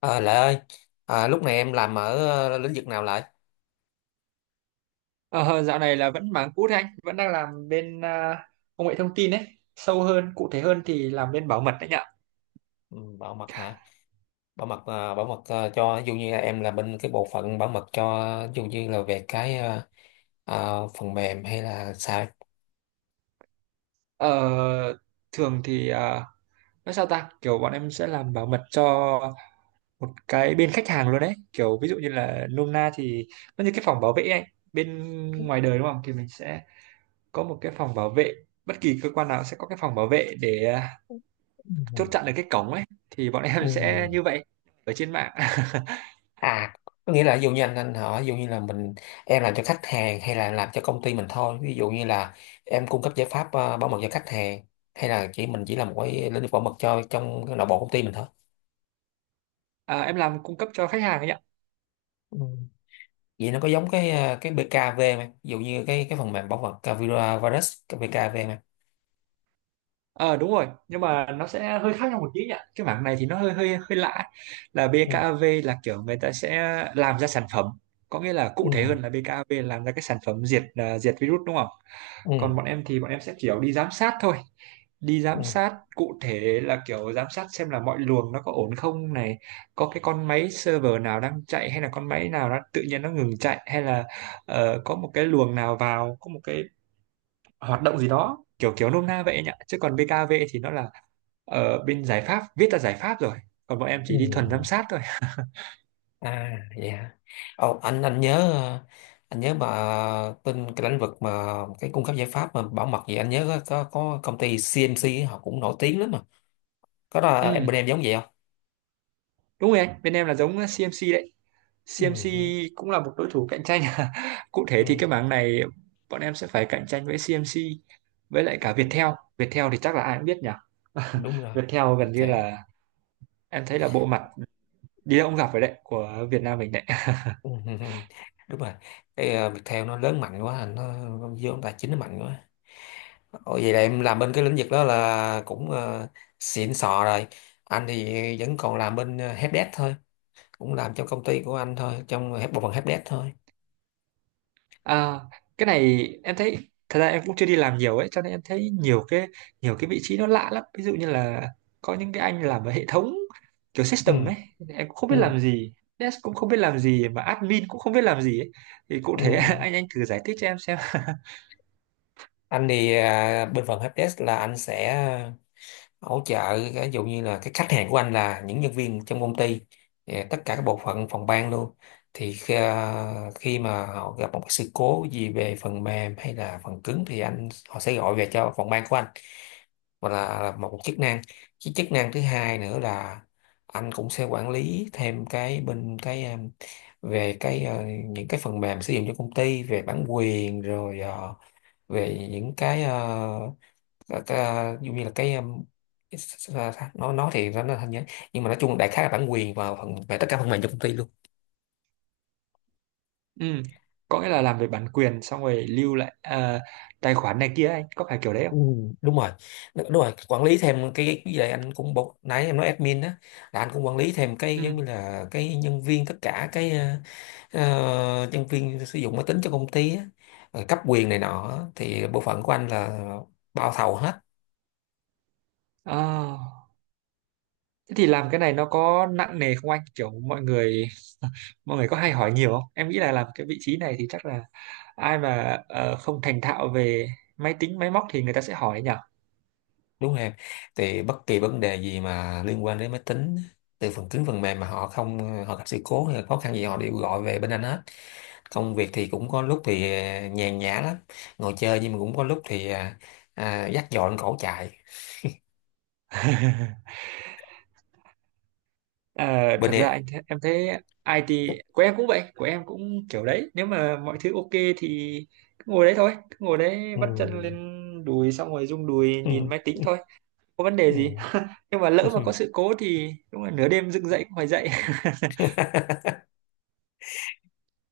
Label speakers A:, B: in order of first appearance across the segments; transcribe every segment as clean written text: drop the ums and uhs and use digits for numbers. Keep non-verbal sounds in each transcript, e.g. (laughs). A: À, Lệ ơi, lúc này em làm ở lĩnh vực nào Lệ?
B: Ờ, Dạo này là vẫn mảng cũ thế anh, vẫn đang làm bên công nghệ thông tin đấy, sâu hơn, cụ thể hơn thì làm bên bảo mật đấy nhỉ.
A: Ừ, bảo mật hả? Bảo mật cho ví dụ như là em là bên cái bộ phận bảo mật cho ví dụ như là về cái phần mềm hay là sao?
B: Ờ, Thường thì nói sao ta, kiểu bọn em sẽ làm bảo mật cho một cái bên khách hàng luôn đấy, kiểu ví dụ như là nôm na thì nó như cái phòng bảo vệ ấy, anh. Bên ngoài đời đúng không, thì mình sẽ có một cái phòng bảo vệ, bất kỳ cơ quan nào sẽ có cái phòng bảo vệ để
A: Ừ.
B: chốt chặn được cái cổng ấy, thì bọn
A: Ừ.
B: em sẽ như vậy ở trên mạng. (laughs)
A: À, có nghĩa là ví dụ như anh hỏi ví dụ như là mình em làm cho khách hàng hay là làm cho công ty mình thôi. Ví dụ như là em cung cấp giải pháp bảo mật cho khách hàng hay là chỉ mình chỉ là một cái lĩnh vực bảo mật cho trong cái nội bộ công ty mình
B: À, em làm cung cấp cho khách hàng ấy nhỉ.
A: thôi. Vậy nó có giống cái BKV không em, ví dụ như cái phần mềm bảo mật virus, cái BKV không em?
B: Ờ Đúng rồi, nhưng mà nó sẽ hơi khác nhau một tí nhỉ, cái mảng này thì nó hơi hơi hơi lạ, là
A: Ừ,
B: BKAV là kiểu người ta sẽ làm ra sản phẩm, có nghĩa là cụ
A: ừ,
B: thể hơn là BKAV làm ra cái sản phẩm diệt virus đúng không,
A: ừ,
B: còn bọn em thì bọn em sẽ kiểu đi giám sát thôi. Đi giám
A: ừ,
B: sát cụ thể là kiểu giám sát xem là mọi luồng nó có ổn không này, có cái con máy server nào đang chạy hay là con máy nào nó tự nhiên nó ngừng chạy, hay là có một cái luồng nào vào, có một cái hoạt động gì đó kiểu kiểu nôm na vậy anh ạ. Chứ còn BKV thì nó là ở bên giải pháp, viết là giải pháp rồi, còn bọn em
A: ừ.
B: chỉ đi thuần giám sát thôi.
A: À vậy hả. Ồ, anh nhớ, anh nhớ mà tin cái lĩnh vực mà cái cung cấp giải pháp mà bảo mật gì, anh nhớ có công ty CMC họ cũng nổi tiếng lắm mà, có đó, em
B: Ừ,
A: bên em giống vậy không?
B: đúng rồi anh, bên em là giống CMC đấy.
A: Ừ,
B: CMC
A: ừ,
B: cũng là một đối thủ cạnh tranh. (laughs) Cụ thể thì
A: ừ,
B: cái mảng này bọn em sẽ phải cạnh tranh với CMC, với lại cả Viettel. Viettel thì chắc là ai cũng biết nhỉ. (laughs)
A: đúng rồi.
B: Viettel gần như
A: Viettel.
B: là em thấy là bộ mặt đi đâu cũng gặp rồi đấy của Việt Nam mình đấy.
A: Ừ, ừ, (laughs) ừ. Đúng rồi, cái Viettel nó lớn mạnh quá, nó vô tài chính nó mạnh quá. Ồ, vậy là em làm bên cái lĩnh vực đó là cũng xịn sò rồi. Anh thì vẫn còn làm bên helpdesk thôi, cũng làm trong công ty của anh thôi, trong bộ phận helpdesk thôi.
B: À, cái này em thấy thật ra em cũng chưa đi làm nhiều ấy, cho nên em thấy nhiều cái vị trí nó lạ lắm, ví dụ như là có những cái anh làm ở hệ thống, kiểu
A: Ừ,
B: system ấy, em cũng không
A: ừ,
B: biết làm gì, dev cũng không biết làm gì mà admin cũng không biết làm gì ấy. Thì cụ
A: ừ.
B: thể (laughs) anh thử giải thích cho em xem.
A: Anh thì bên phần helpdesk là anh sẽ hỗ trợ, ví dụ như là cái khách hàng của anh là những nhân viên trong công ty, tất cả các bộ phận phòng ban luôn, thì khi mà họ gặp một cái sự cố gì về phần mềm hay là phần cứng thì họ sẽ gọi về cho phòng ban của anh, hoặc là một chức năng. Cái chức năng thứ hai nữa là anh cũng sẽ quản lý thêm cái bên cái em, về cái những cái phần mềm sử dụng cho công ty, về bản quyền rồi, về những cái ờ, và ta- Ví dụ như là cái s- s- nó thì nó hình nhé, nhưng mà nói chung đại khái là bản quyền vào phần về tất cả phần mềm cho công ty luôn.
B: Ừ, có nghĩa là làm về bản quyền xong rồi lưu lại tài khoản này kia anh, có phải kiểu đấy không?
A: Ừ. Đúng rồi, đúng rồi, quản lý thêm cái gì đấy anh cũng bộ nãy em nói admin đó, là anh cũng quản lý thêm cái
B: Ừ.
A: giống như là cái nhân viên, tất cả cái nhân viên sử dụng máy tính cho công ty á, rồi cấp quyền này nọ á. Thì bộ phận của anh là bao thầu hết.
B: à, Thế thì làm cái này nó có nặng nề không anh, kiểu mọi người có hay hỏi nhiều không? Em nghĩ là làm cái vị trí này thì chắc là ai mà không thành thạo về máy tính máy móc thì người ta sẽ hỏi nhỉ.
A: Đúng rồi em, thì bất kỳ vấn đề gì mà liên quan đến máy tính, từ phần cứng phần mềm mà họ không, họ gặp sự cố hay là khó khăn gì họ đều gọi về bên anh hết. Công việc thì cũng có lúc thì nhàn nhã lắm, ngồi chơi, nhưng mà cũng có lúc thì dắt dọn cổ chạy.
B: (laughs) Ờ,
A: Bên
B: Thật ra
A: em.
B: em thấy IT của em cũng vậy, của em cũng kiểu đấy, nếu mà mọi thứ ok thì cứ ngồi đấy thôi, cứ ngồi đấy
A: Ừ,
B: vắt chân lên đùi xong rồi rung đùi nhìn
A: ừ,
B: máy tính thôi, có vấn đề
A: ừ.
B: gì. Nhưng mà lỡ mà có sự cố thì đúng là nửa đêm dựng dậy cũng phải dậy.
A: (laughs)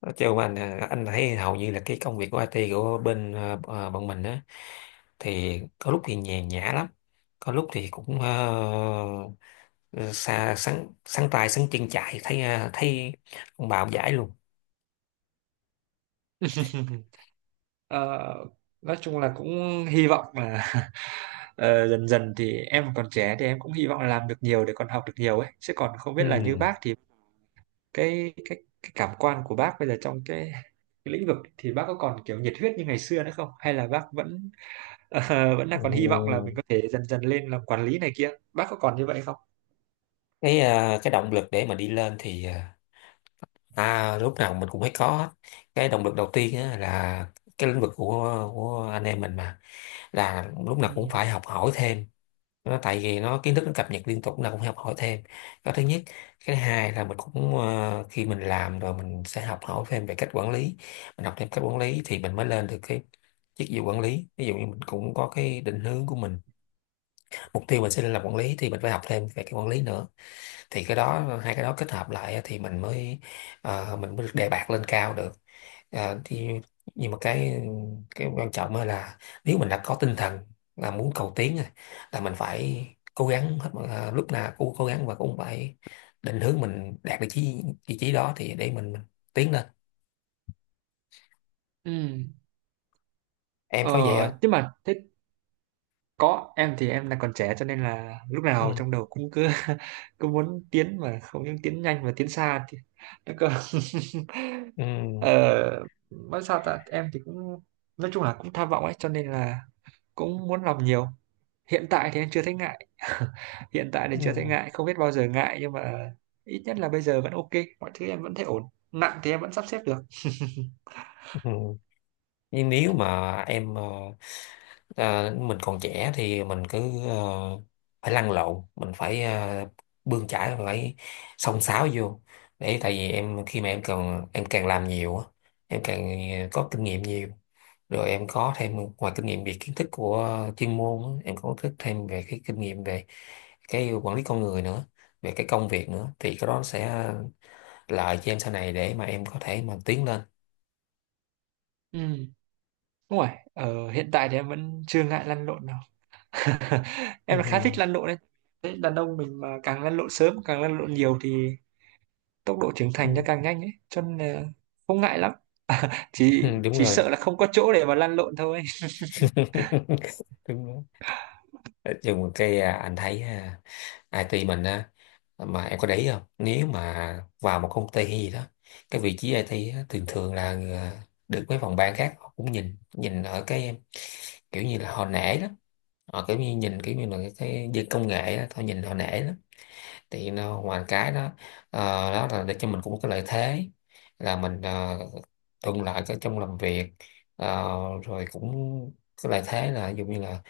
A: Nói chung anh anh thấy hầu như là cái công việc của IT của bên bọn mình á, thì có lúc thì nhàn nhã lắm, có lúc thì cũng ừ, xa sáng sáng tay sáng chân chạy thấy thấy ông bà ông giải luôn.
B: (laughs) Ờ, nói chung là cũng hy vọng là (laughs) dần dần thì em còn trẻ thì em cũng hy vọng là làm được nhiều để còn học được nhiều ấy, chứ còn không
A: Ừ.
B: biết là như bác thì cái cảm quan của bác bây giờ trong cái lĩnh vực thì bác có còn kiểu nhiệt huyết như ngày xưa nữa không, hay là bác vẫn (laughs) vẫn đang
A: Ừ.
B: còn hy vọng là mình có thể dần dần lên làm quản lý này kia, bác có còn như vậy không?
A: Cái cái động lực để mà đi lên thì lúc nào mình cũng phải có hết. Cái động lực đầu tiên á, là cái lĩnh vực của anh em mình mà, là lúc
B: Ừ.
A: nào cũng phải học hỏi thêm, nó tại vì nó kiến thức nó cập nhật liên tục là cũng học hỏi thêm đó, thứ nhất. Cái thứ hai là mình cũng khi mình làm rồi mình sẽ học hỏi thêm về cách quản lý, mình học thêm cách quản lý thì mình mới lên được cái chức vụ quản lý. Ví dụ như mình cũng có cái định hướng của mình, mục tiêu mình sẽ lên làm quản lý thì mình phải học thêm về cái quản lý nữa, thì cái đó hai cái đó kết hợp lại á, thì mình mới mình mới được đề bạt lên cao được. À, thì nhưng mà cái quan trọng á là, nếu mình đã có tinh thần là muốn cầu tiến rồi, là mình phải cố gắng lúc nào cũng cố gắng và cũng phải định hướng mình đạt được chí vị trí đó, thì để mình tiến lên.
B: Ừ.
A: Em
B: Ờ,
A: có vậy không?
B: nhưng mà thế. Có, em thì em là còn trẻ cho nên là lúc
A: Ừ.
B: nào trong đầu cũng cứ (laughs) cứ muốn tiến, mà không những tiến nhanh mà tiến xa thì nó cơ.
A: Ừ.
B: (laughs) ờ, nói sao ta, em thì cũng nói chung là cũng tham vọng ấy, cho nên là cũng muốn làm nhiều. Hiện tại thì em chưa thấy ngại. (laughs) Hiện tại thì
A: Ừ.
B: chưa thấy ngại, không biết bao giờ ngại, nhưng mà ít nhất là bây giờ vẫn ok, mọi thứ em vẫn thấy ổn, nặng thì em vẫn sắp xếp được.
A: Ừ. Nhưng nếu mà em ờ, mình còn trẻ thì mình cứ ờ, phải lăn lộn, mình phải bươn chải, phải xông xáo vô, để tại vì em khi mà em còn em càng làm nhiều á, em càng có kinh nghiệm nhiều, rồi em có thêm ngoài kinh nghiệm về kiến thức của chuyên môn á, em có thức thêm về cái kinh nghiệm về cái quản lý con người nữa, về cái công việc nữa, thì cái đó sẽ lợi cho em sau này để mà em có thể mà tiến lên.
B: Ừ, đúng rồi. Hiện tại thì em vẫn chưa ngại lăn lộn. (laughs)
A: Ừ,
B: Em là khá
A: ừ,
B: thích lăn lộn đấy. Thế đàn ông mình mà càng lăn lộn sớm, càng lăn lộn nhiều thì tốc độ trưởng thành nó
A: ừ.
B: càng nhanh ấy, cho nên là không ngại lắm, chỉ
A: (laughs) Đúng
B: chỉ
A: rồi.
B: sợ là không có chỗ để mà lăn lộn thôi.
A: (laughs) Đúng đó. Nói chung cái anh thấy IT mình á, mà em có để ý không, nếu mà vào một công ty hay gì đó, cái vị trí IT á, thường thường là được mấy phòng ban khác họ cũng nhìn nhìn ở cái kiểu như là họ nể lắm, họ kiểu như nhìn kiểu như là cái dân công nghệ á, họ nhìn họ nể lắm. Thì nó ngoài cái đó, ờ, đó là để cho mình cũng có lợi thế là mình uh, thuận lợi cái trong làm việc. Ờ, rồi cũng cái lợi thế là ví dụ như là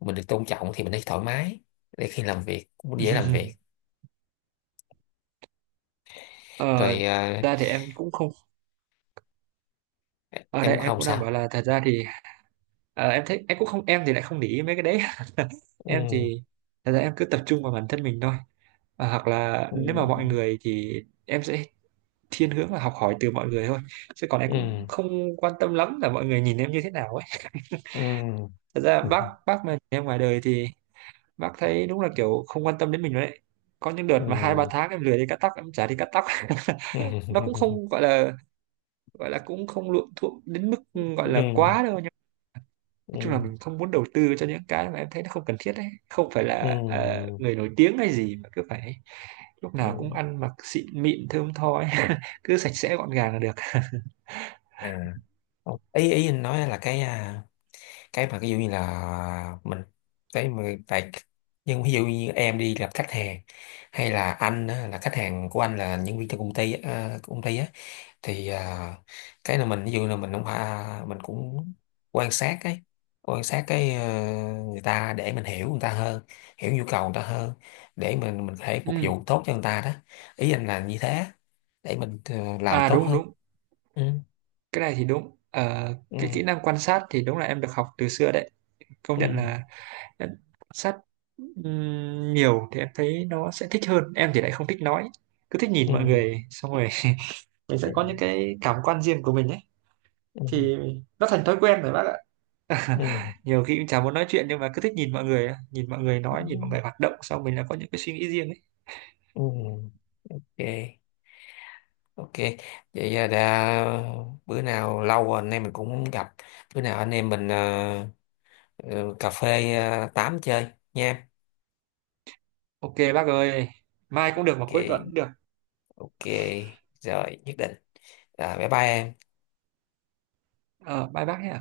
A: mình được tôn trọng thì mình thấy thoải mái, để khi làm việc cũng dễ làm việc.
B: (laughs) ờ,
A: Rồi
B: Ra thì em cũng không, ở
A: em
B: đây
A: cũng
B: em
A: không
B: cũng đang
A: sao.
B: bảo là thật ra thì em thấy em cũng không, em thì lại không để ý mấy cái đấy. (laughs) Em
A: Ừ,
B: thì thật ra em cứ tập trung vào bản thân mình thôi. Hoặc là nếu mà mọi
A: ừ,
B: người thì em sẽ thiên hướng là học hỏi từ mọi người thôi, chứ còn em cũng
A: ừ,
B: không quan tâm lắm là mọi người nhìn em như thế nào ấy.
A: ừ,
B: Thật ra
A: ừ,
B: bác mà em ngoài đời thì bác thấy đúng là kiểu không quan tâm đến mình rồi đấy, có những đợt
A: ừ,
B: mà hai ba tháng em lười đi cắt tóc, em chả đi cắt tóc. (laughs)
A: ừ,
B: Nó cũng không gọi là cũng không luộm thuộm đến mức gọi là
A: ừ,
B: quá đâu, nhưng
A: ừ,
B: nói chung là mình không muốn đầu tư cho những cái mà em thấy nó không cần thiết đấy, không phải là
A: ừ,
B: người nổi tiếng hay gì mà cứ phải lúc
A: ừ.
B: nào cũng ăn mặc xịn mịn thơm tho ấy. (laughs) Cứ sạch sẽ gọn gàng là được.
A: À, không. Ý ý anh nói là cái cái mà ví dụ như là mình, cái mà tại, nhưng ví dụ như em đi gặp khách hàng, hay là anh á, là khách hàng của anh là nhân viên trong công ty á, công ty á, thì cái là mình ví dụ là mình không phải mình cũng quan sát quan sát người ta, để mình hiểu người ta hơn, hiểu nhu cầu người ta hơn, để mình có thể phục
B: Ừ.
A: vụ tốt cho người ta đó. Ý anh là như thế, để mình làm
B: À
A: tốt
B: đúng
A: hơn.
B: đúng,
A: Ừ,
B: cái này thì đúng. Ờ, cái
A: ừ,
B: kỹ năng quan sát thì đúng là em được học từ xưa đấy, công
A: ừ,
B: nhận là. Nên sách nhiều thì em thấy nó sẽ thích hơn, em thì lại không thích nói, cứ thích nhìn mọi
A: ừ,
B: người xong rồi (laughs) mình sẽ
A: ừ,
B: có những cái cảm quan riêng của mình ấy.
A: ừ,
B: Thì nó thành thói quen rồi bác ạ.
A: ừ,
B: (laughs) Nhiều khi cũng chả muốn nói chuyện nhưng mà cứ thích nhìn mọi người á. Nhìn mọi người nói, nhìn mọi người
A: ừ,
B: hoạt động, xong mình là có những cái suy nghĩ riêng ấy.
A: ừ. Ok, ok, vậy đã bữa nào lâu rồi anh em mình cũng không gặp, bữa nào anh em mình ừ, cà phê 8 chơi nha.
B: Ok bác ơi, mai cũng được mà
A: Ok,
B: cuối tuần cũng được.
A: ok, rồi nhất định. Rồi, bye bye em.
B: Ờ Bye bác nhé.